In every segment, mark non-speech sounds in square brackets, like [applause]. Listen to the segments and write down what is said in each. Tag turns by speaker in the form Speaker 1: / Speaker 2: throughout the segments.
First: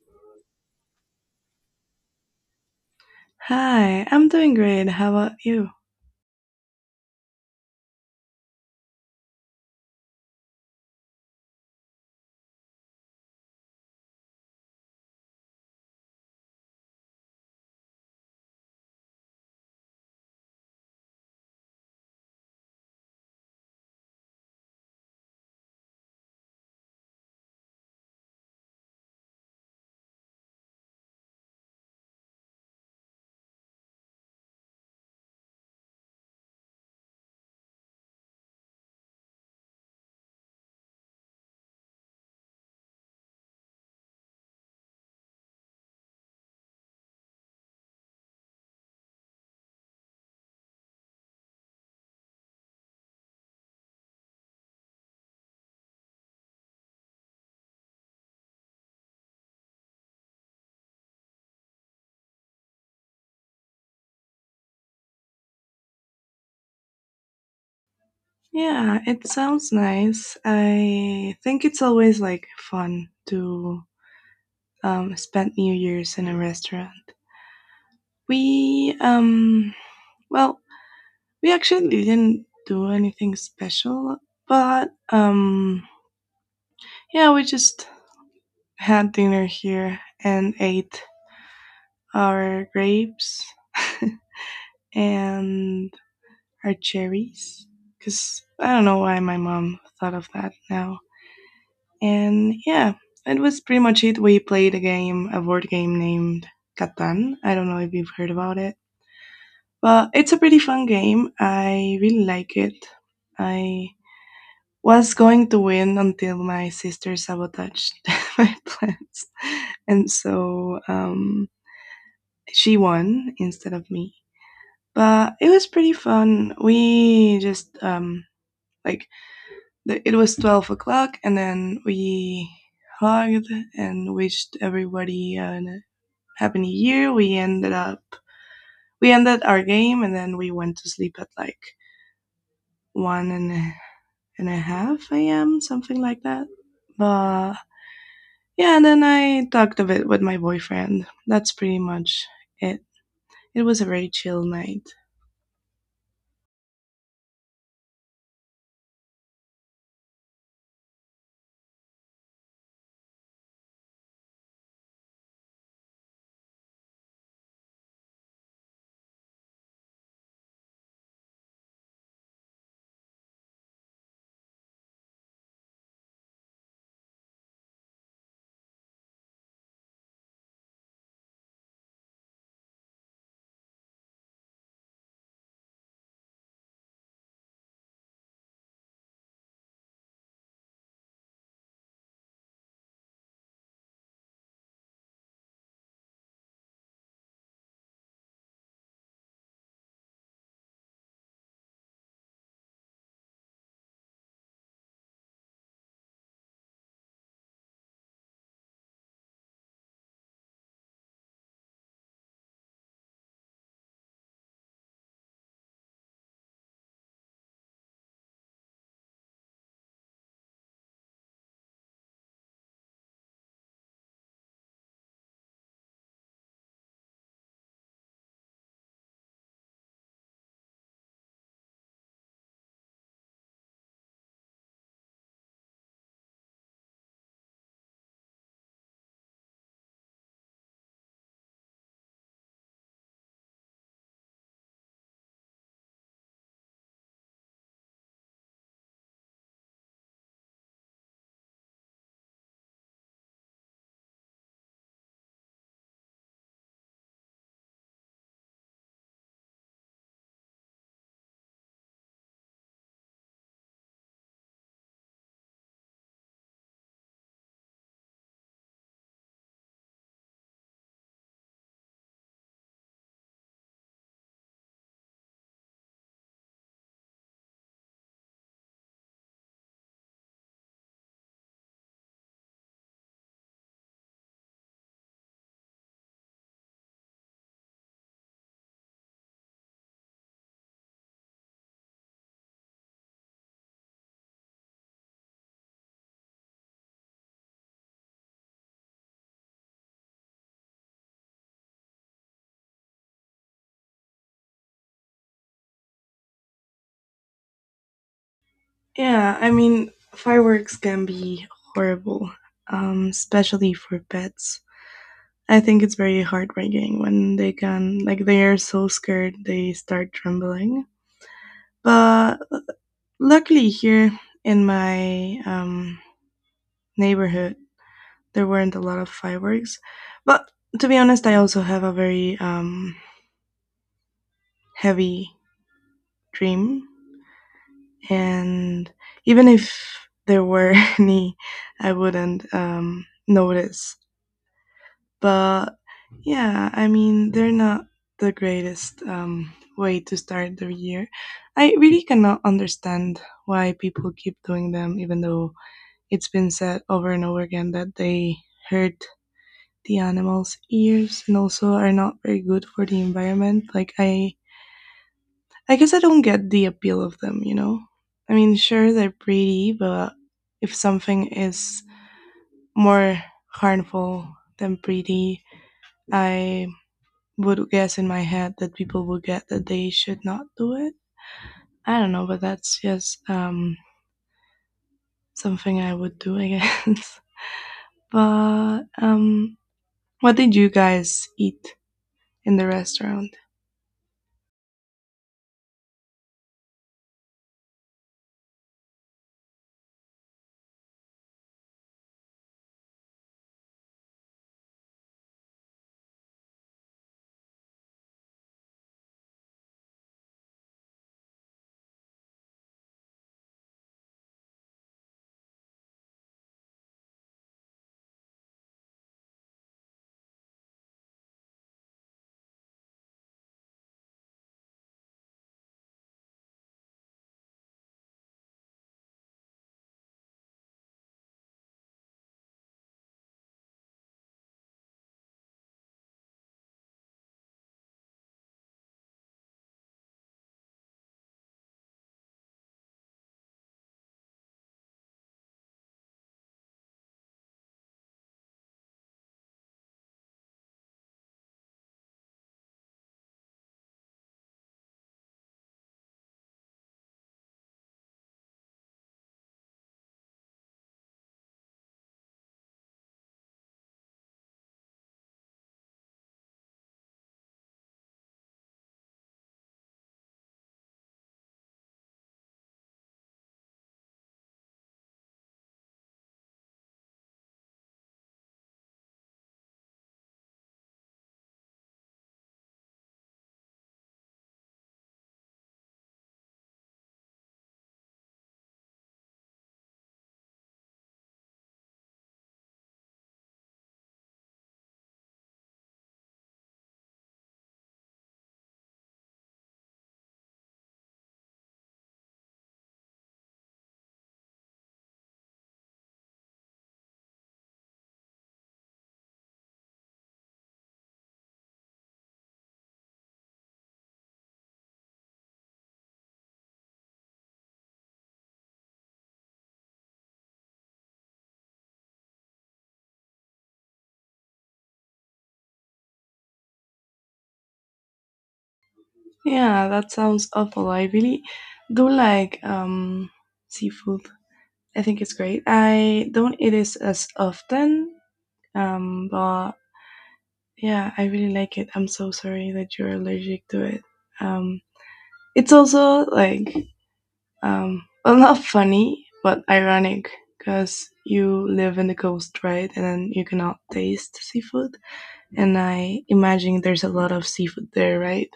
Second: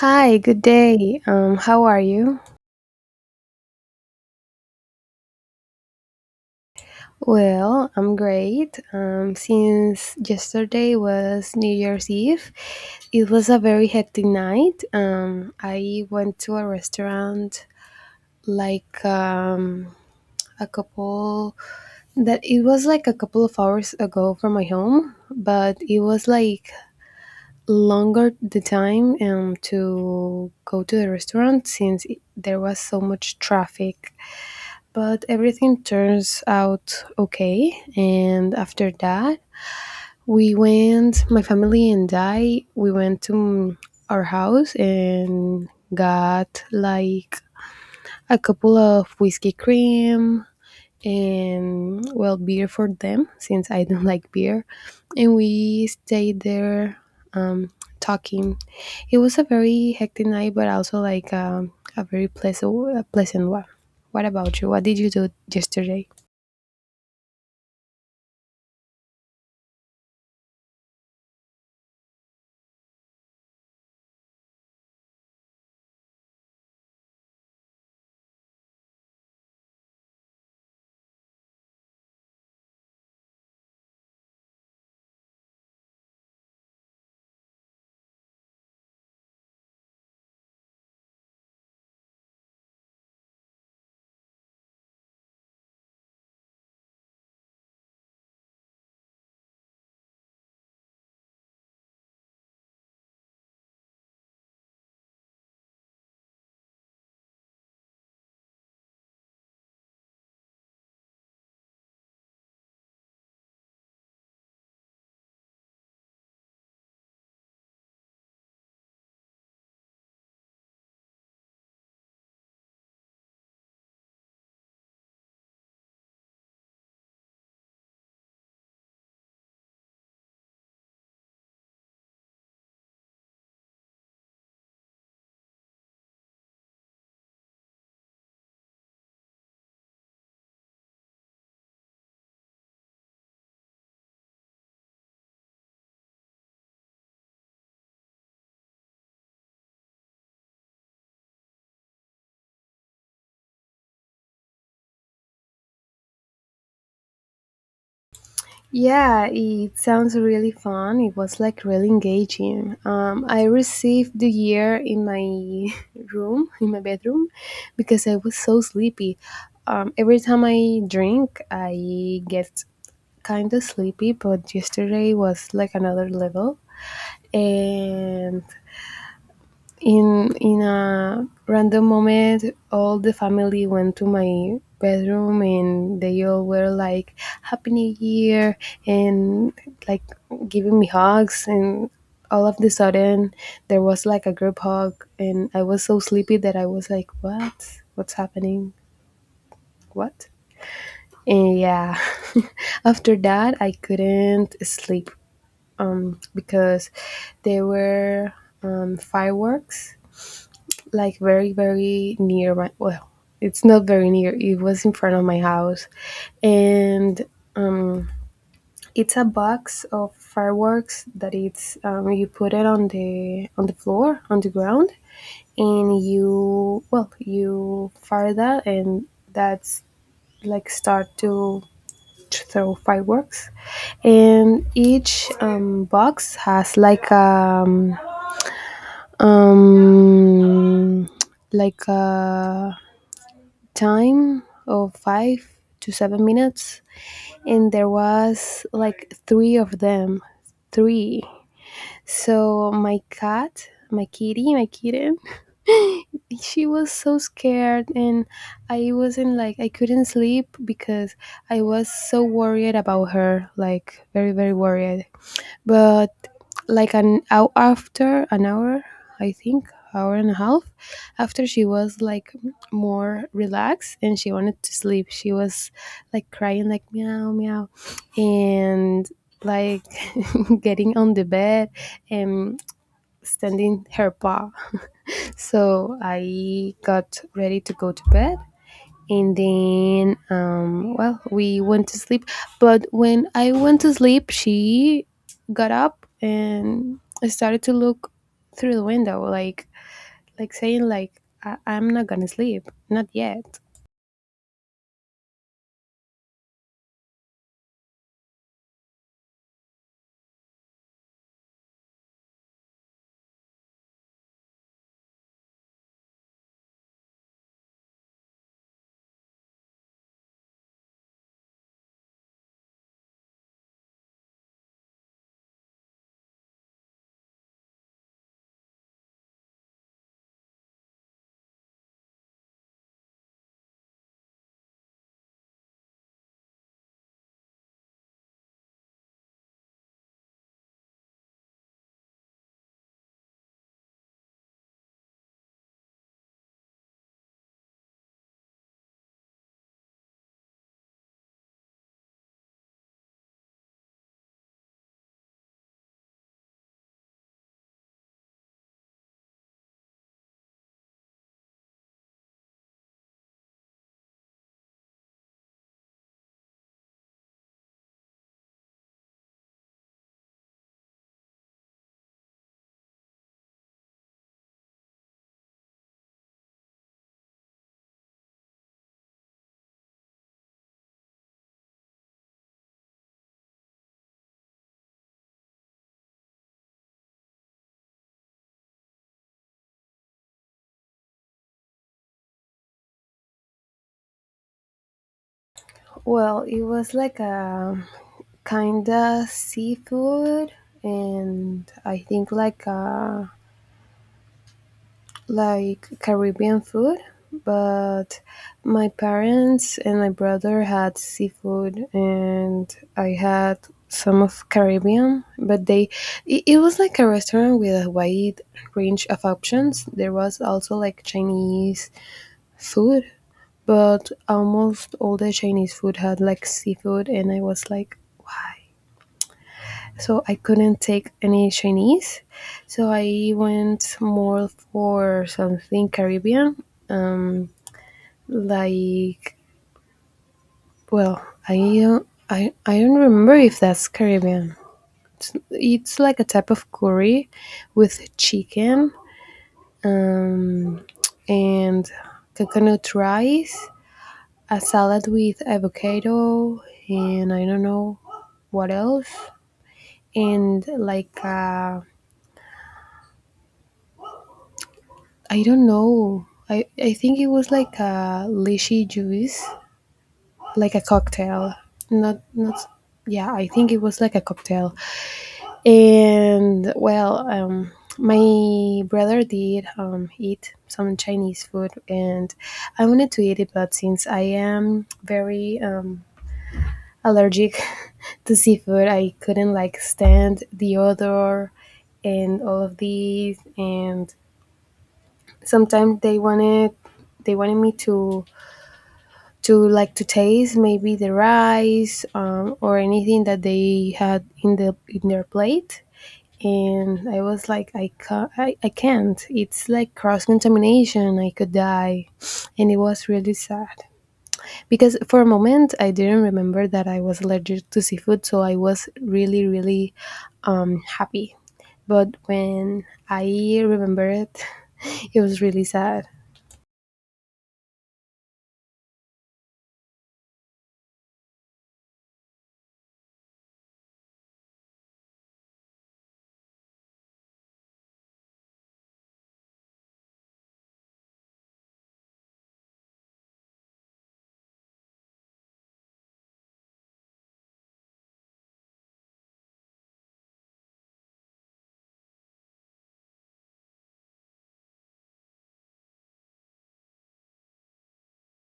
Speaker 1: Hi, good day. How are you?
Speaker 2: Hi, I'm doing great. How about you?
Speaker 1: Well, I'm great. Since yesterday was New Year's Eve, it was a very hectic night. I went to a restaurant like a couple, that it was like a couple of hours ago from my home, but it was like longer the time to go to the restaurant since there was so much traffic, but everything turns out okay. And after that, we went, my family and I, we went to our house and got like a couple of whiskey cream and well beer for them since I don't [laughs] like beer, and we stayed there um, talking. It was a very hectic night, but also like a pleasant one. What about you? What did you do yesterday?
Speaker 2: Yeah, it sounds nice. I think it's always like fun to spend New Year's in a restaurant. We um well, we actually didn't do anything special, but yeah, we just had dinner here and ate our grapes [laughs] and our cherries because I don't know why my mom thought of that now. And yeah, it was pretty much it. We played a game, a board game named Catan. I don't know if you've heard about it, but it's a pretty fun game. I really like it. I was going to win until my sister sabotaged [laughs] my plans, and she won instead of me. But it was pretty fun. We just like the, It was 12 o'clock and then we hugged and wished everybody a happy new year. We ended our game and then we went to sleep at like one and a, and a half a.m., something like that. But yeah, and then I talked a bit with my boyfriend. That's pretty much it. It was a very chill night.
Speaker 1: Yeah, it sounds really fun. It was like really engaging. I received the year in my [laughs] room, in my bedroom, because I was so sleepy. Every time I drink, I get kind of sleepy, but yesterday was like another level. And in a random moment all the family went to my bedroom and they all were like happy new year and like giving me hugs, and all of the sudden there was like a group hug and I was so sleepy that I was like, what's happening, what, and yeah. [laughs] After that I couldn't sleep because there were fireworks like very near my, well, it's not very near, it was in front of my house, and um, it's a box of fireworks that it's, you put it on the floor, on the ground, and you, well, you fire that, and that's like start to throw fireworks. And each box has like um a time of 5 to 7 minutes, and there was like three of them, three. So my cat my kitty my kitten, she was so scared, and I wasn't like I couldn't sleep because I was so worried about her, like very worried. But like an hour, after an hour, I think hour and a half after, she was like more relaxed and she wanted to sleep. She was like crying, like meow meow, and like [laughs] getting on the bed and standing her paw. So I got ready to go to bed, and then well, we went to sleep. But when I went to sleep she got up and started to look through the window like saying like, I'm not gonna sleep, not yet.
Speaker 2: Yeah, I mean, fireworks can be horrible, especially for pets. I think it's very heartbreaking when they are so scared they start trembling. But luckily, here in my neighborhood, there weren't a lot of fireworks. But to be honest, I also have a very heavy dream. And even if there were [laughs] any, I wouldn't notice. But yeah, I mean, they're not the greatest way to start the year. I really cannot understand why people keep doing them, even though it's been said over and over again that they hurt the animals' ears and also are not very good for the environment. I guess I don't get the appeal of them. You know, I mean, sure they're pretty, but if something is more harmful than pretty, I would guess in my head that people would get that they should not do it. I don't know, but that's just something I would do, I guess. [laughs] but What did you guys eat in the restaurant?
Speaker 1: Well, it was like a kinda seafood, and I think like Caribbean food, but my parents and my brother had seafood, and I had some of Caribbean. But it was like a restaurant with a wide range of options. There was also like Chinese food, but almost all the Chinese food had like seafood, and I was like, so I couldn't take any Chinese. So I went more for something Caribbean. Um, Like, well, I don't remember if that's Caribbean. It's like a type of curry with chicken, um, and coconut rice, a salad with avocado, and I don't know what else. And like, I don't know. I think it was like a lychee juice, like a cocktail. Not, not, yeah, I think it was like a cocktail. And well, my brother did eat some Chinese food, and I wanted to eat it, but since I am very allergic [laughs] to seafood, I couldn't like stand the odor and all of these. And sometimes they wanted me to, like to taste maybe the rice, or anything that they had in the in their plate. And I was like, I can't, I can't. It's like cross contamination. I could die, and it was really sad because for a moment I didn't remember that I was allergic to seafood, so I was really, really happy. But when I remember it, [laughs] it was really sad.
Speaker 2: Yeah, that sounds awful. I really do like seafood. I think it's great. I don't eat it as often, but yeah, I really like it. I'm so sorry that you're allergic to it. Um, it's also like, well, [laughs] not funny, but ironic because you live in the coast, right? And then you cannot taste seafood. And I imagine there's a lot of seafood there, right?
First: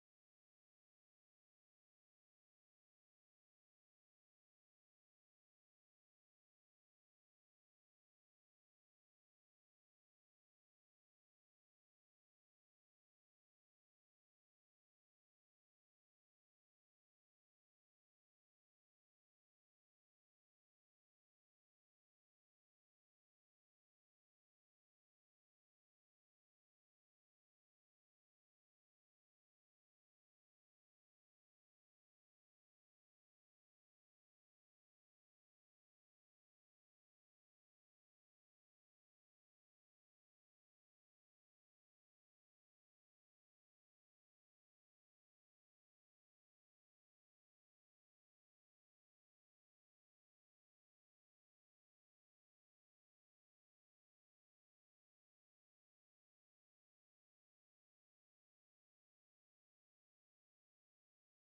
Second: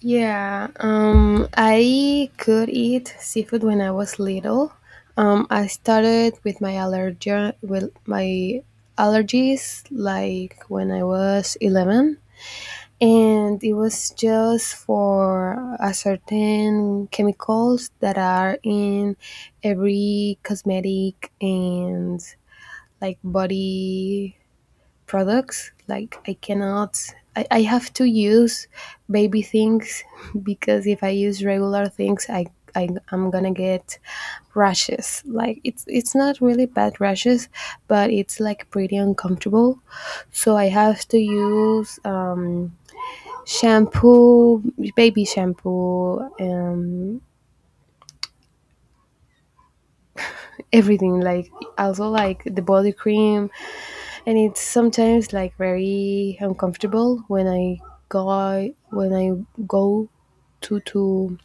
Speaker 1: Yeah, I could eat seafood when I was little. I started with my allergies like when I was 11, and it was just for a certain chemicals that are in every cosmetic and like body products. Like I cannot, I have to use baby things [laughs] because if I use regular things, I'm gonna get rashes. Like it's not really bad rashes, but it's like pretty uncomfortable. So I have to use shampoo, baby shampoo, everything. Like also like the body cream, and it's sometimes like very uncomfortable when I go to to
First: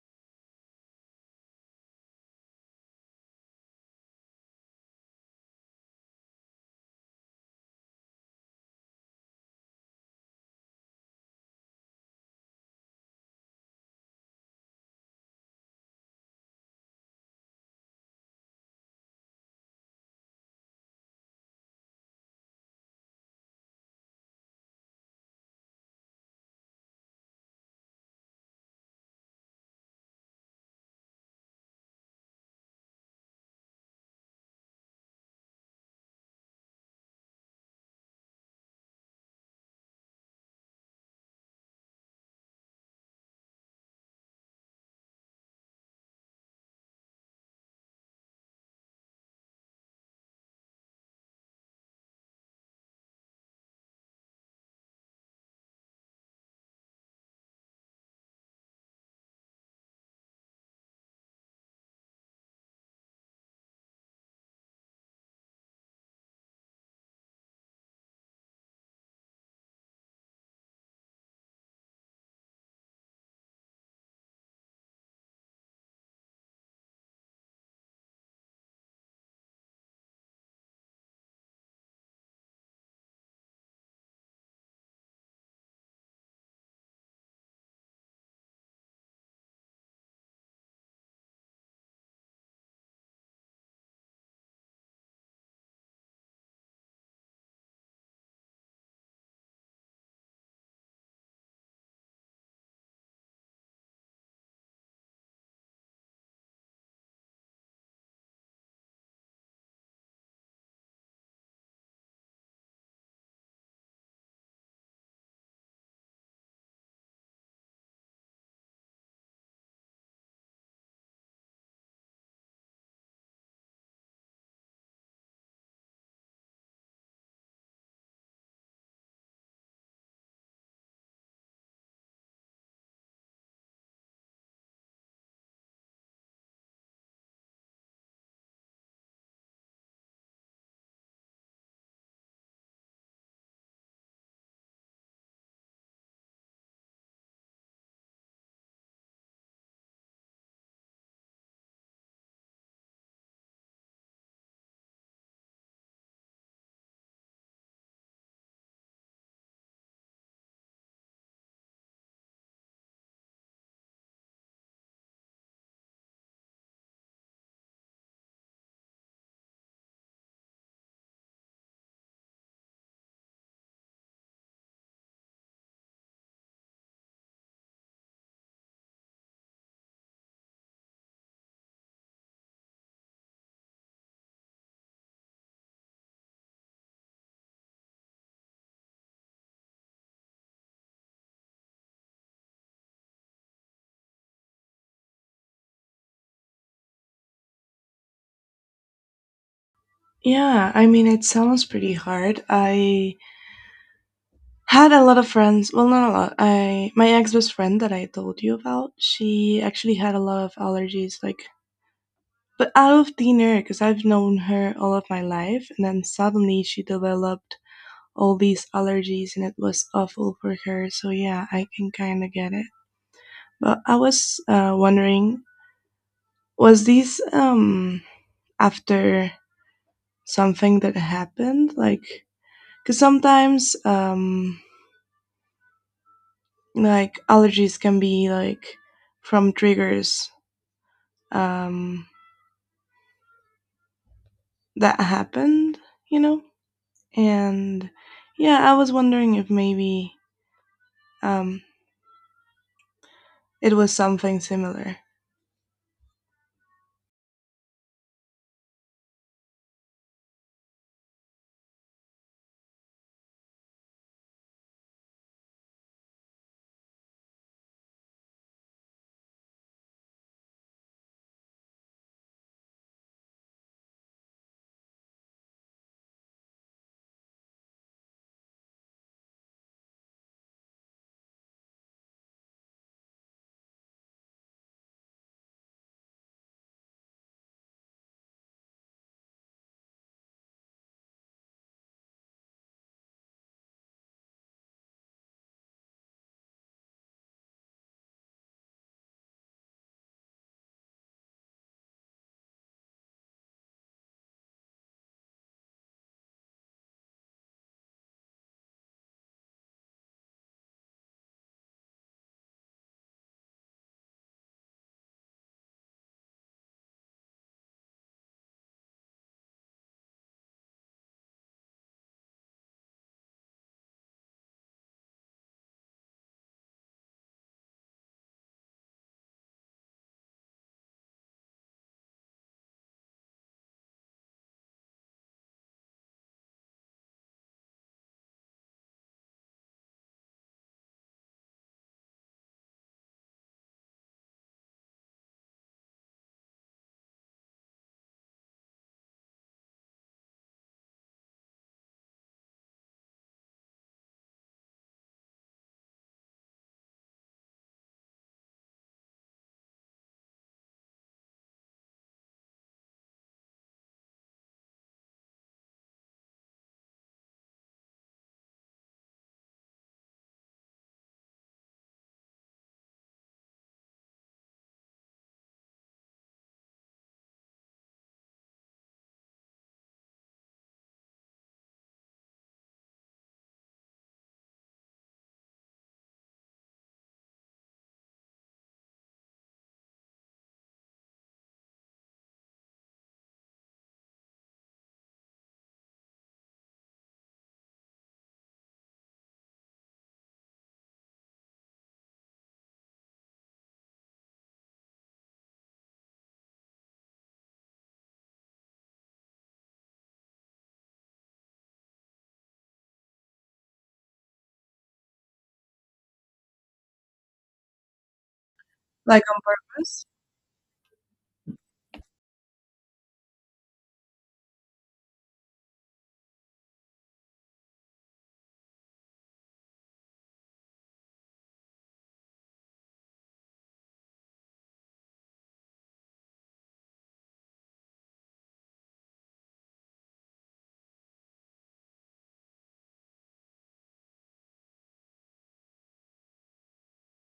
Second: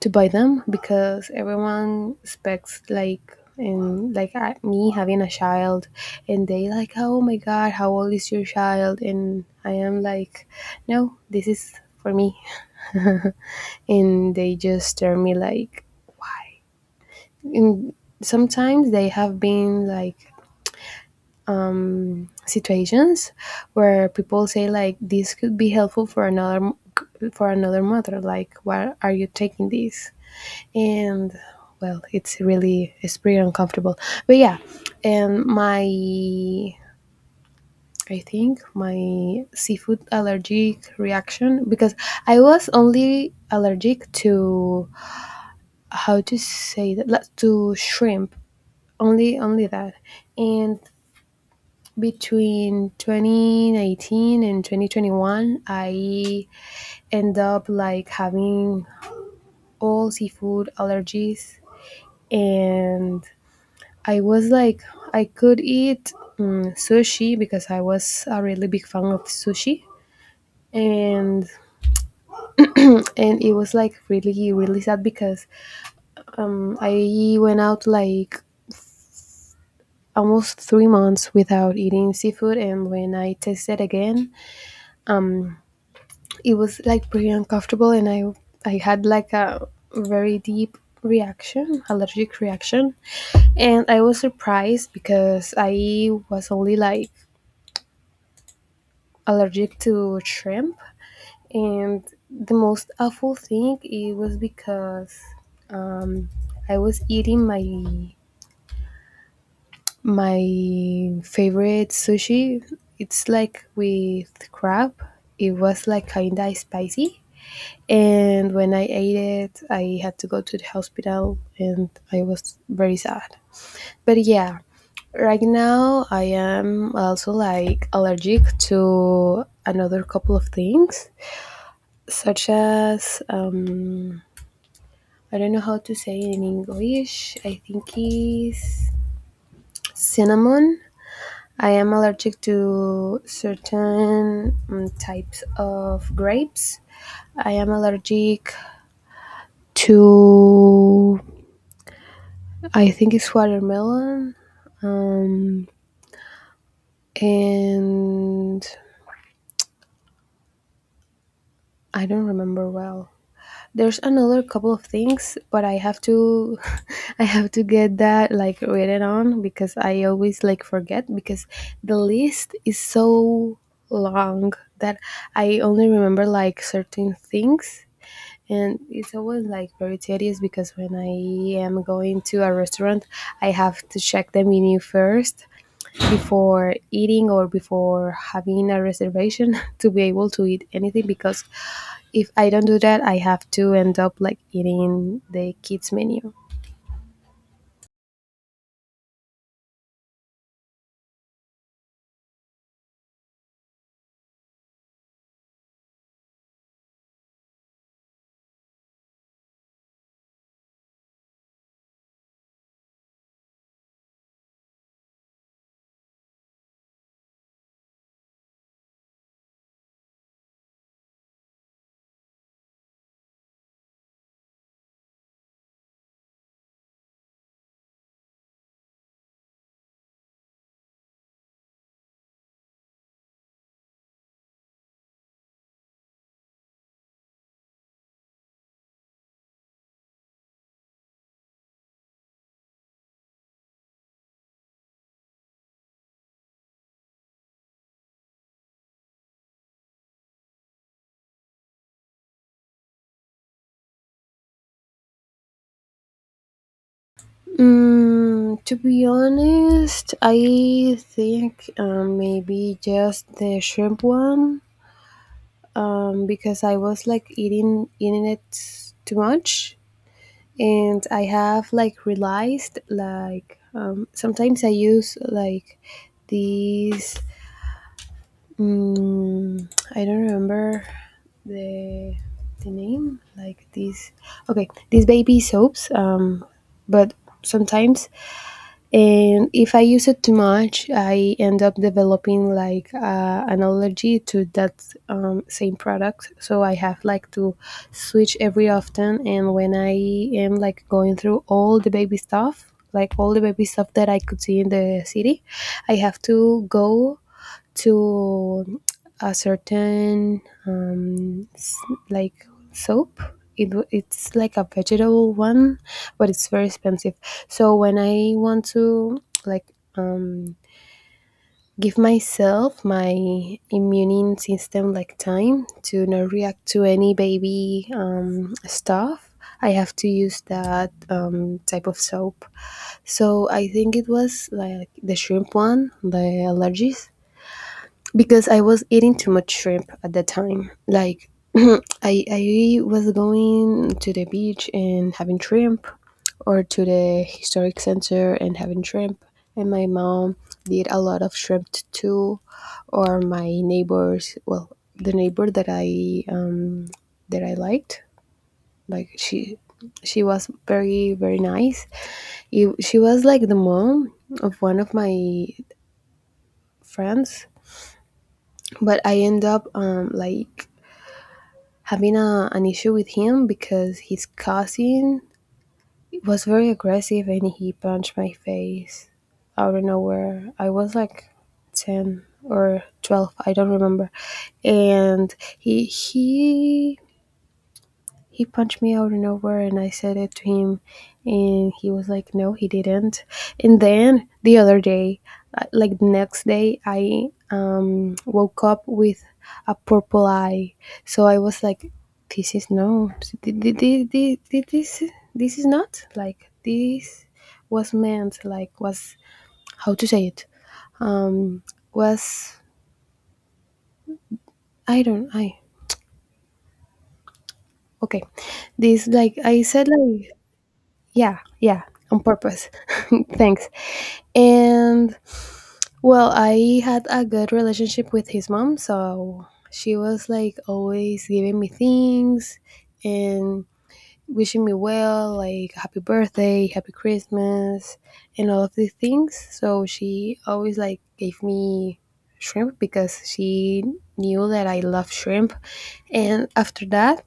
Speaker 1: to buy them, because everyone expects like, and like me having a child, and they like, oh my god, how old is your child, and I am like, no, this is for me. [laughs] And they just turn me like, and sometimes they have been like situations where people say like, this could be helpful for another, for another mother, like why are you taking this. And well, it's pretty uncomfortable, but yeah. And my I think my seafood allergic reaction, because I was only allergic to, how to say that, like, to shrimp, only that, and between 2019 and 2021 I end up like having all seafood allergies. And I was like, I could eat sushi because I was a really big fan of sushi, and and it was like really sad because I went out like almost 3 months without eating seafood, and when I tasted again it was like pretty uncomfortable, and I had like a very deep reaction, allergic reaction. And I was surprised because I was only like allergic to shrimp, and the most awful thing it was because um I was eating my favorite sushi. It's like with crab, it was like kinda spicy. And when I ate it, I had to go to the hospital, and I was very sad. But yeah, right now I am also like allergic to another couple of things, such as, I don't know how to say it in English, I think is cinnamon. I am allergic to certain types of grapes. I am allergic to, I think it's watermelon, um, and I don't remember well. There's another couple of things, but I have to, [laughs] I have to get that like written on because I always like forget, because the list is so long that I only remember like certain things, and it's always like very tedious because when I am going to a restaurant, I have to check the menu first before eating or before having a reservation [laughs] to be able to eat anything, because if I don't do that, I have to end up like eating the kids menu.
Speaker 2: Yeah, I mean, it sounds pretty hard. I had a lot of friends. Well, not a lot. I My ex-best friend that I told you about, she actually had a lot of allergies like, but out of thin air, because I've known her all of my life and then suddenly she developed all these allergies and it was awful for her. So yeah, I can kind of get it. But I was wondering, was this after something that happened? Like, because sometimes like allergies can be like from triggers um that happened, you know? And yeah, I was wondering if maybe um it was something similar.
Speaker 1: To be honest, I think maybe just the shrimp one, because I was like eating it too much, and I have like realized like, sometimes I use like these, Mm, I don't remember the the name. Like these, okay, these baby soaps. But sometimes, and if I use it too much, I end up developing like an allergy to that same product. So I have like to switch every often. And when I am like going through all the baby stuff, like all the baby stuff that I could see in the city, I have to go to a certain like soap. It's like a vegetable one, but it's very expensive. So when I want to like um, give myself my immune system like time to not react to any baby stuff, I have to use that type of soap. So I think it was like the shrimp one, the allergies, because I was eating too much shrimp at that time. Like I was going to the beach and having shrimp, or to the historic center and having shrimp, and my mom did a lot of shrimp too. Or my neighbors, well, the neighbor that I liked, like she was very nice, she was like the mom of one of my friends. But I end up like having an issue with him because his cousin was very aggressive and he punched my face out of nowhere. I was like 10 or 12, I don't remember. And he he punched me out of nowhere, and I said it to him, and he was like, no, he didn't. And then the other day, like the next day, I woke up with a purple eye. So I was like, this is no this, this is not like this was meant, like was, how to say it, um was I don't I okay, this, like I said,
Speaker 2: Lycomas?
Speaker 1: like, yeah, yeah, on purpose. [laughs] Thanks. And well, I had a good relationship with his mom, so she was like always giving me things and wishing me well, like happy birthday, happy Christmas, and all of these things. So she always like gave me shrimp because she knew that I love shrimp. And after that,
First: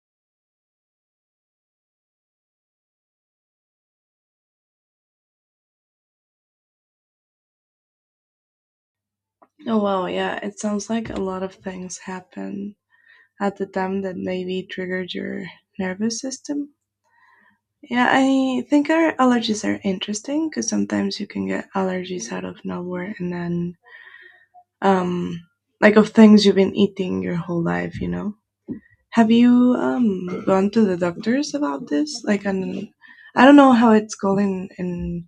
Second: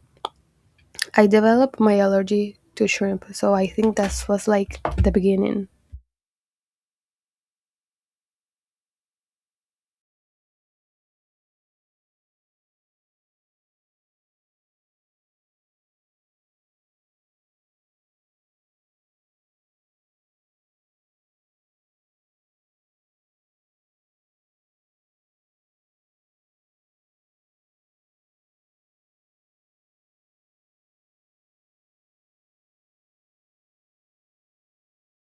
Speaker 1: I developed my allergy to shrimp. So I think that was like the beginning.
Speaker 2: Oh wow, yeah. It sounds like a lot of things happen at the time that maybe triggered your nervous system. Yeah, I think our allergies are interesting because sometimes you can get allergies out of nowhere, and then, um, like, of things you've been eating your whole life, you know? Have you gone to the doctors about this? Like an, I don't know how it's called in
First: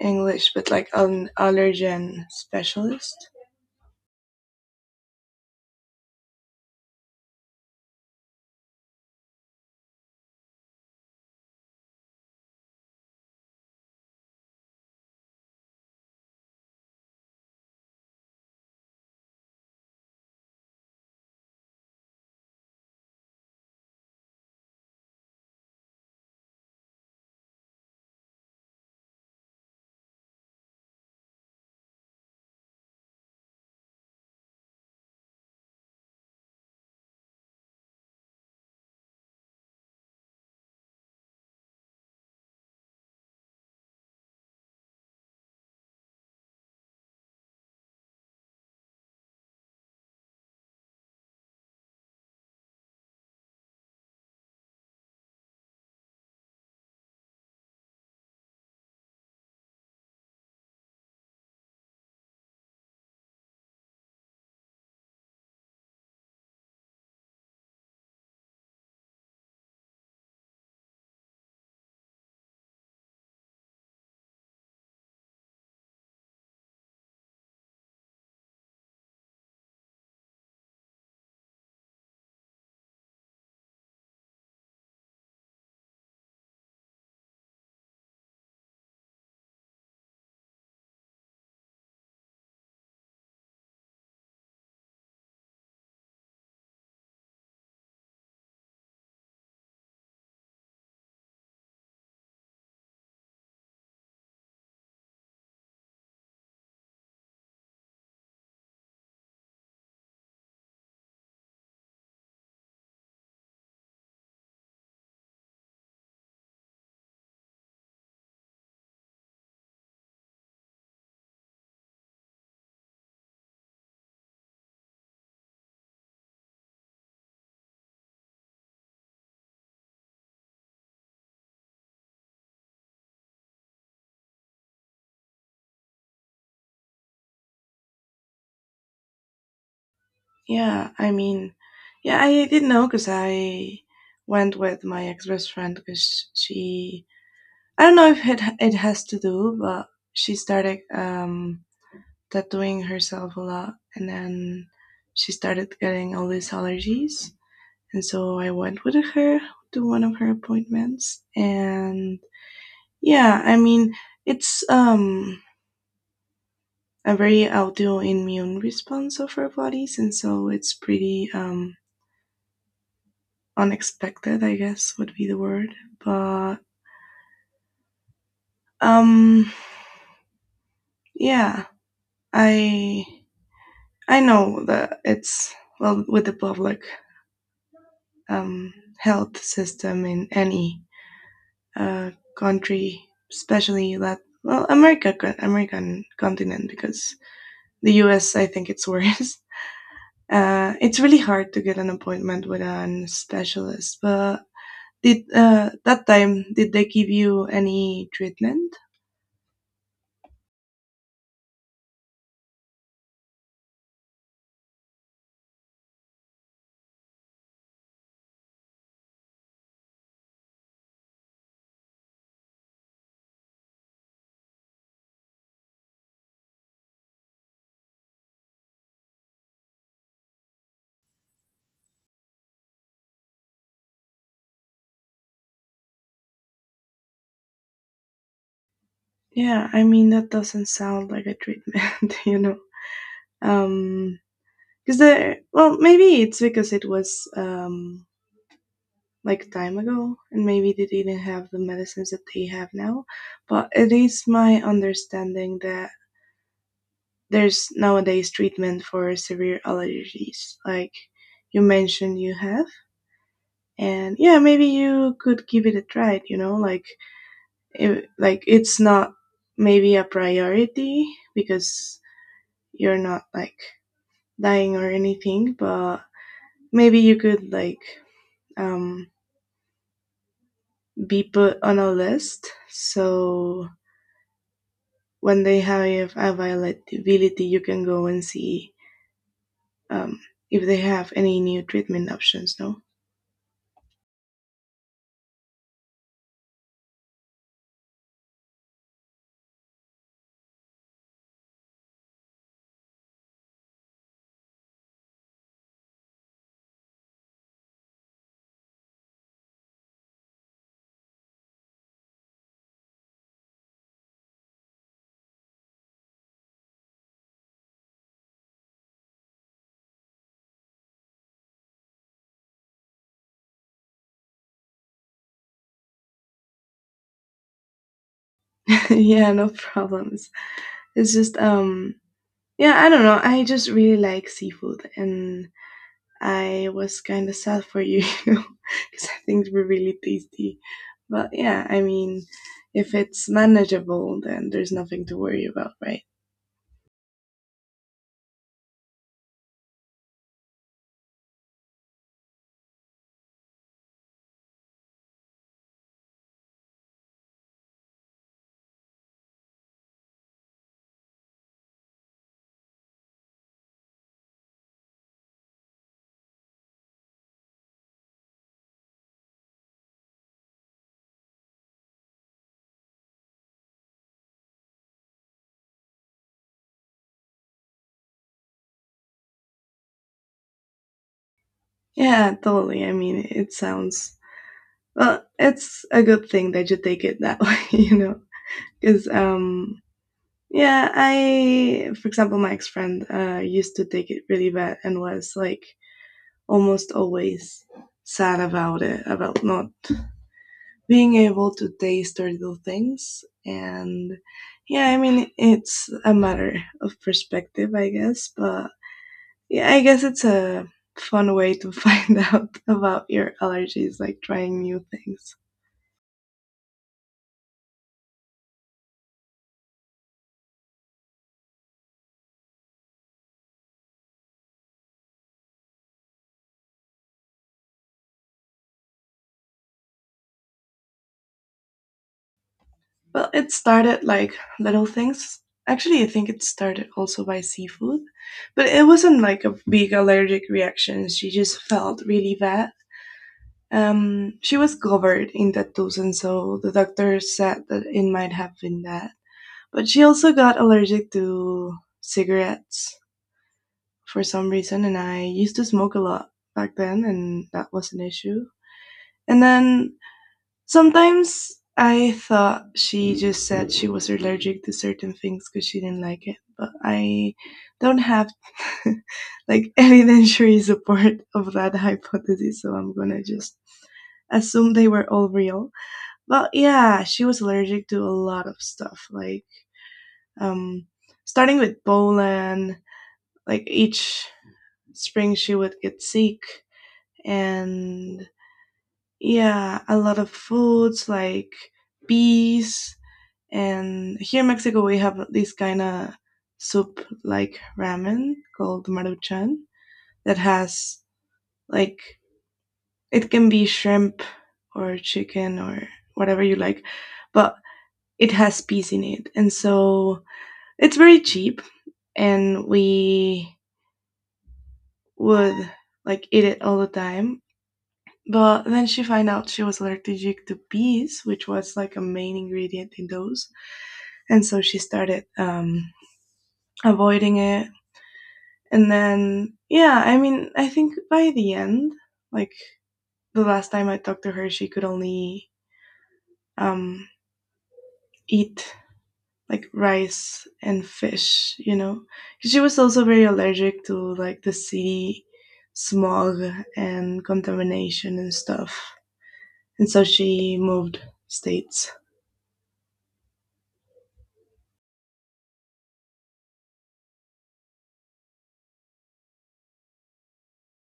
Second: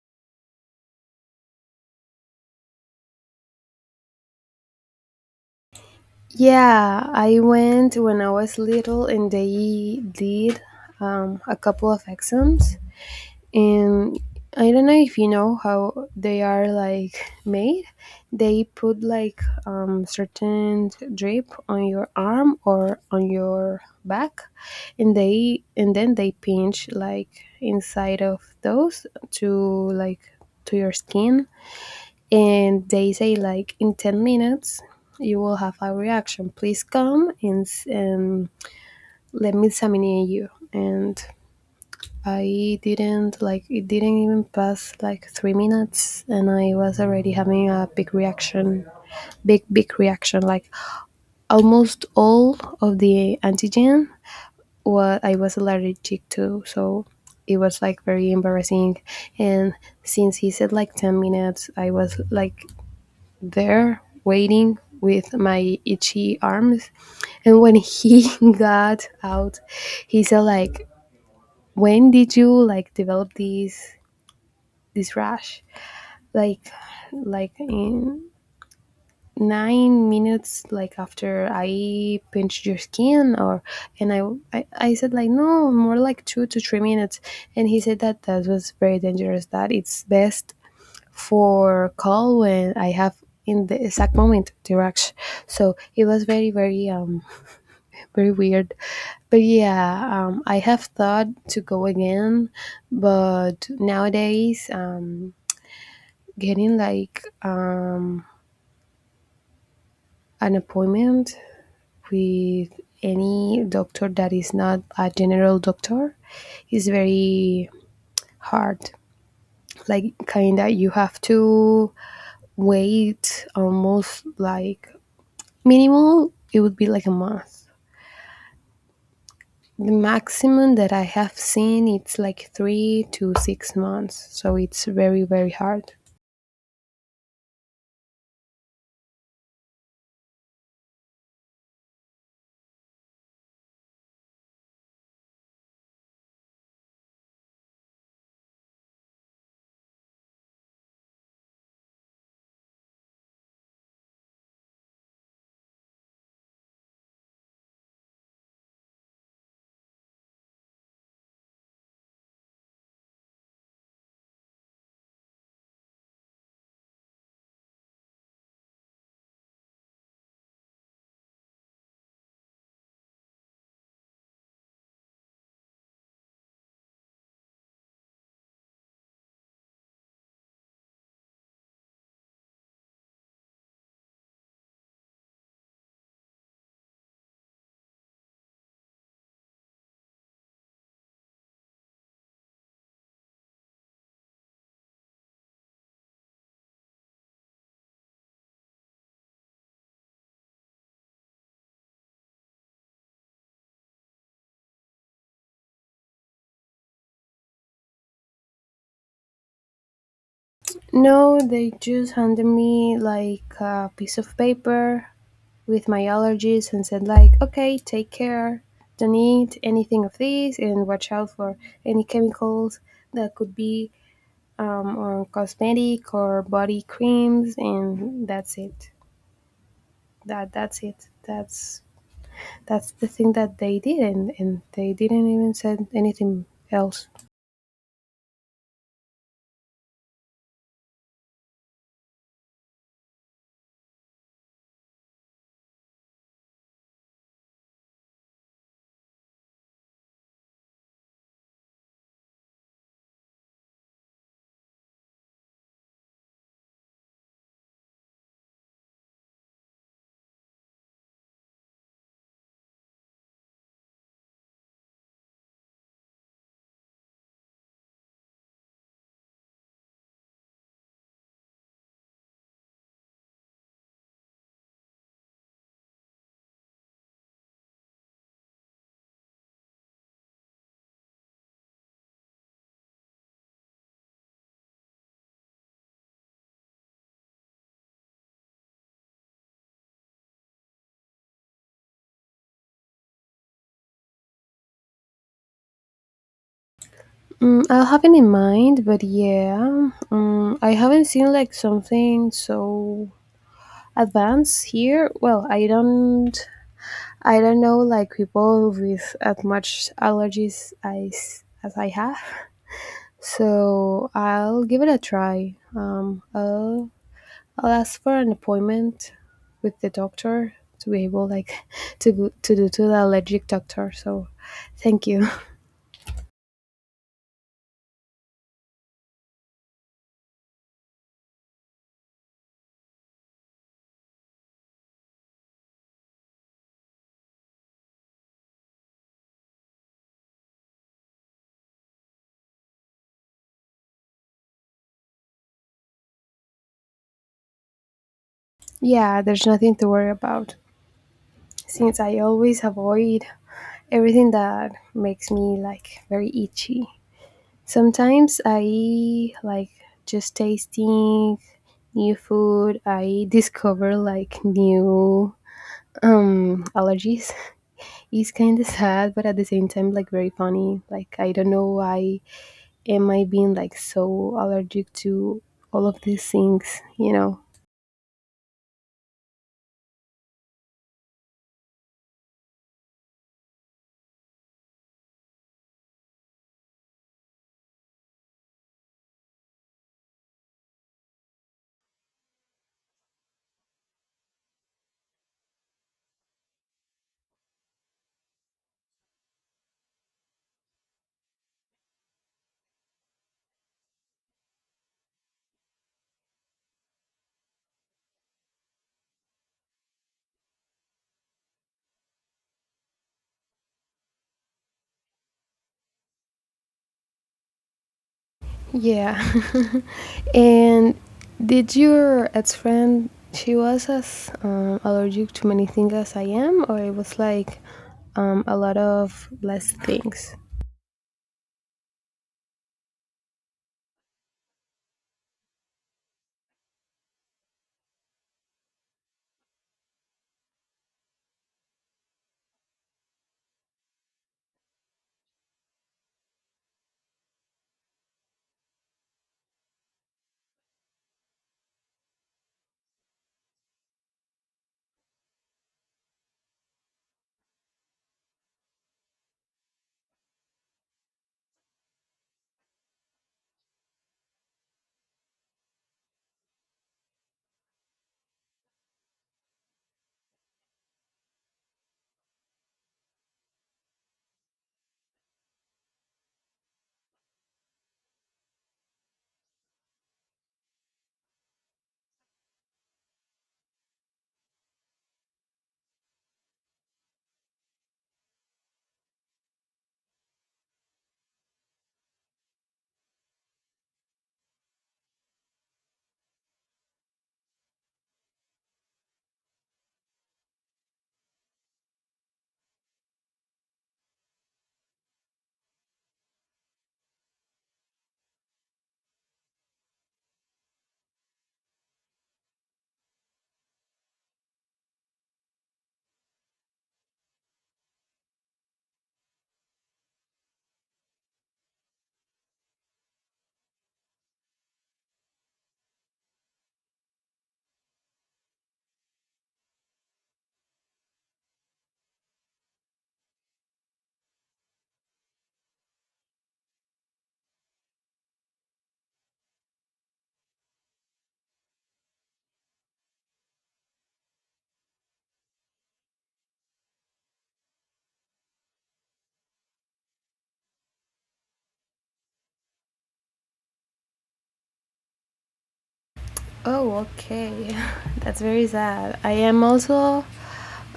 Speaker 2: English, but like an allergen specialist.
Speaker 1: Yeah, I went when I was little and they did a couple of exams. And I don't know if you know how they are like made. They put like certain drip on your arm or on your back, and they and then they pinch like inside of those to like to your skin, and they say like in 10 minutes you will have a reaction, please come and let me examine you. And I didn't, like, it didn't even pass like 3 minutes and I was already having a big reaction, big big reaction, like almost all of the antigen what I was allergic to. So it was like very embarrassing. And since he said like 10 minutes, I was like there waiting with my itchy arms, and when he [laughs] got out he said like, when did you like develop this this rash, like like in 9 minutes like after I pinched your skin or? And I said like, no, more like 2 to 3 minutes. And he said that that was very dangerous, that it's best for call when I have in the exact moment to rush. So it was very, very, very weird. But yeah, I have thought to go again, but nowadays, getting like an appointment with any doctor that is not a general doctor is very hard. Like, kinda, you have to wait almost like, minimal, it would be like a month. The maximum that I have seen it's like 3 to 6 months, so it's very very hard.
Speaker 2: Yeah, I mean, yeah, I didn't know because I went with my ex best friend because she I don't know if it has to do, but she started tattooing herself a lot, and then she started getting all these allergies. And so I went with her to one of her appointments. And yeah, I mean, it's a very autoimmune response of our bodies. And so it's pretty unexpected, I guess would be the word. But um, yeah, I I know that it's well with the public um, health system in any uh, country, especially that well America American continent because the US, I think it's [laughs] worse. It's really hard to get an appointment with a specialist. But did that time did they give you any treatment?
Speaker 1: No, they just handed me like a piece of paper with my allergies and said like, okay, take care, don't eat anything of this, and watch out for any chemicals that could be on cosmetic or body creams, and that's it. That's it. That's the thing that they did, and they didn't even said anything else.
Speaker 2: Yeah, I mean that doesn't sound like a treatment, [laughs] you know. Um, because the well, maybe it's because it was like time ago and maybe they didn't have the medicines that they have now, but it is my understanding that there's nowadays treatment for severe allergies like you mentioned you have. And yeah, maybe you could give it a try, you know, like it's not maybe a priority because you're not like dying or anything, but maybe you could like um, be put on a list so when they have availability, you can go and see um, if they have any new treatment options. No.
Speaker 1: Mm, I'll have it in mind, but yeah, mm, I haven't seen like something so advanced here. Well, I don't know like people with as much allergies as I have. So I'll give it a try. I'll ask for an appointment with the doctor to be able like [laughs] to go to do to the allergic doctor. So thank you. [laughs]
Speaker 2: [laughs] Yeah, no problems. It's just yeah, I don't know. I just really like seafood and I was kind of sad for you, [laughs] you know, because [laughs] things were really tasty. But yeah, I mean, if it's manageable, then there's nothing to worry about, right?
Speaker 1: Yeah, there's nothing to worry about since I always avoid everything that makes me like very itchy. Sometimes I like just tasting new food, I discover like new allergies. [laughs] It's kind of sad, but at the same time like very funny. Like, I don't know why am I being like so allergic to all of these things, you know?
Speaker 2: Yeah, totally. I mean, it sounds well. It's a good thing that you take it that [laughs] way, you know, because yeah, I, for example, my ex friend used to take it really bad and was like almost always sad about it, about not being able to taste or do things. And yeah, I mean, it's a matter of perspective, I guess, but yeah, I guess it's a fun way to [laughs] find out about your allergies, like trying new things.
Speaker 1: Yeah. [laughs] And did your ex friend, she was as allergic to many things as I am, or it was like a lot of less things?
Speaker 2: Well, it started like little things. Actually, I think it started also by seafood, but it wasn't like a big allergic reaction, she just felt really bad. She was covered in tattoos, and so the doctor said that it might have been that. But she also got allergic to cigarettes for some reason, and I used to smoke a lot back then, and that was an issue. And then sometimes I thought she just said she was allergic to certain things because she didn't like it, but I don't have [laughs] like evidentiary support of that hypothesis, so I'm gonna just assume they were all real. But yeah, she was allergic to a lot of stuff, like um, starting with Bolan, like each spring she would get sick, and yeah, a lot of foods like bees. And here in Mexico, we have this kind of soup like ramen called maruchan that has like, it can be shrimp or chicken or whatever you like, but it has peas in it, and so it's very cheap. And we would like eat it all the time. But then she found out she was allergic to peas, which was like a main ingredient in those, and so she started avoiding it. And then, yeah, I mean, I think by the end, like the last time I talked to her, she could only um, eat like rice and fish, you know. She was also very allergic to like the city smog and contamination and stuff. And so she moved states.
Speaker 1: Oh, okay. [laughs] That's very sad. I am also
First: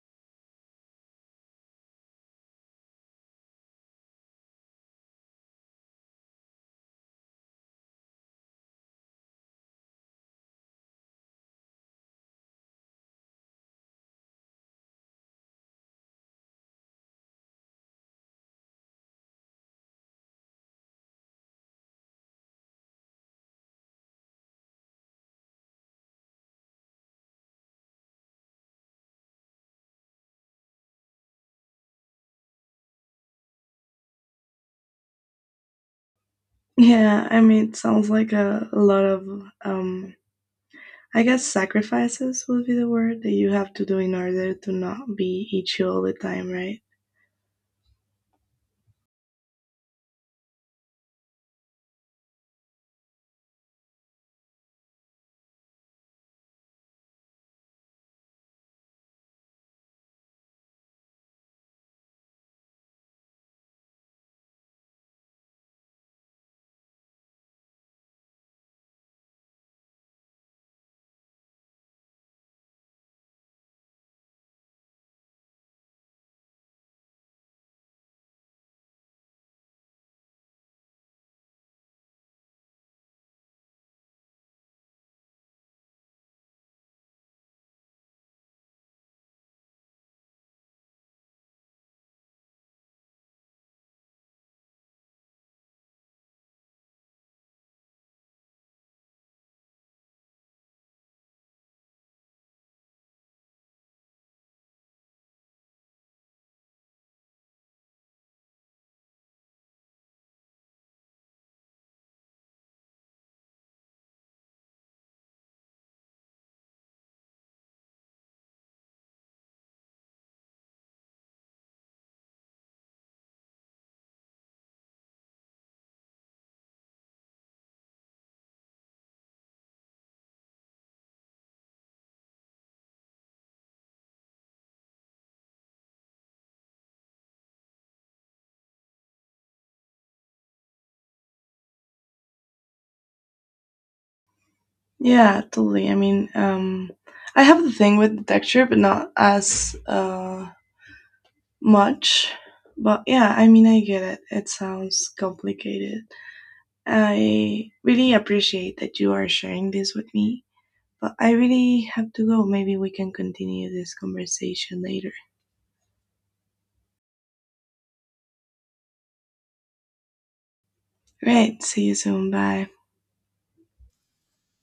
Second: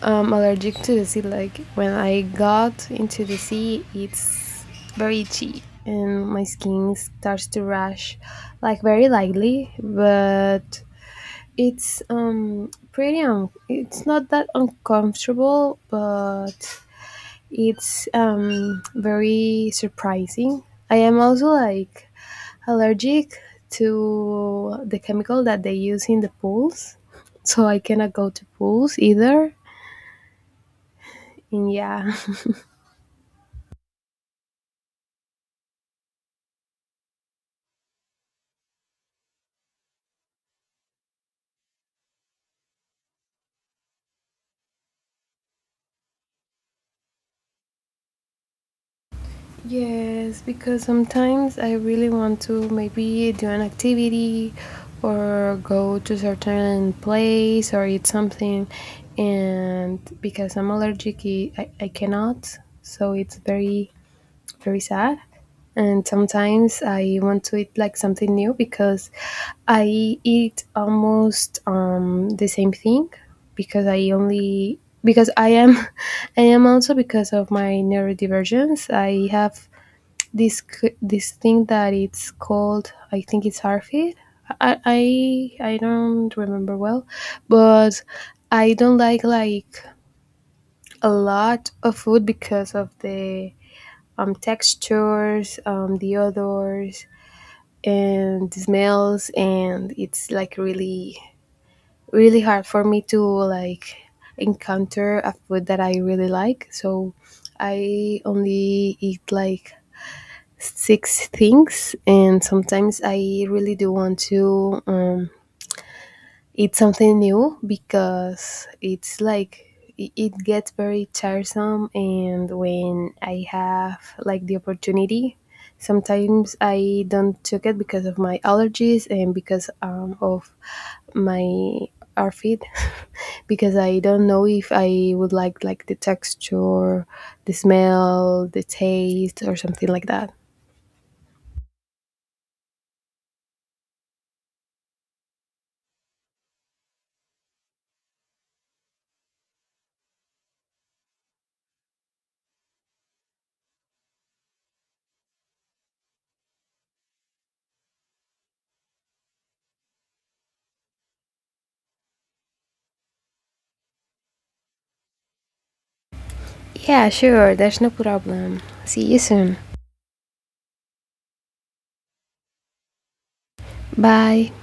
Speaker 1: allergic to the sea. Like when I got into the sea, it's very itchy and my skin starts to rash, like very lightly. But it's pretty. Un- it's not that uncomfortable, but it's very surprising. I am also like allergic to the chemical that they use in the pools, so I cannot go to pools either. And yeah,
Speaker 2: Yeah, I mean, it sounds like a lot of, I guess, sacrifices would be the word that you have to do in order to not be itchy all the time, right?
Speaker 1: [laughs] yes, because sometimes I really want to maybe do an activity or go to certain place or eat something, and because I'm allergic, I, I cannot. So it's very very sad. And sometimes I want to eat like something new because I eat almost the same thing because I only, because I am [laughs] I am also, because of my neurodivergence. I have this c- this thing that it's called, I think it's ARFID. I don't remember well, but I don't like a lot of food because of the textures, the odors, and the smells, and it's like really, really hard for me to like encounter a food that I really like. So I only eat like six things, and sometimes I really do want to. It's something new because it's like I- it gets very tiresome, and when I have like the opportunity, sometimes I don't took it because of my allergies and because of my outfit [laughs] because I don't know if I would like the texture, the smell, the taste or something like that.
Speaker 2: Yeah, totally. I mean, I have the thing with the texture, but not as much. But yeah, I mean, I get it. It sounds complicated. I really appreciate that you are sharing this with me. But I really have to go. Maybe we can continue this conversation later.
Speaker 1: Yeah, sure, there's no problem. See you soon.
Speaker 2: Great. See you soon. Bye.
Speaker 1: Bye.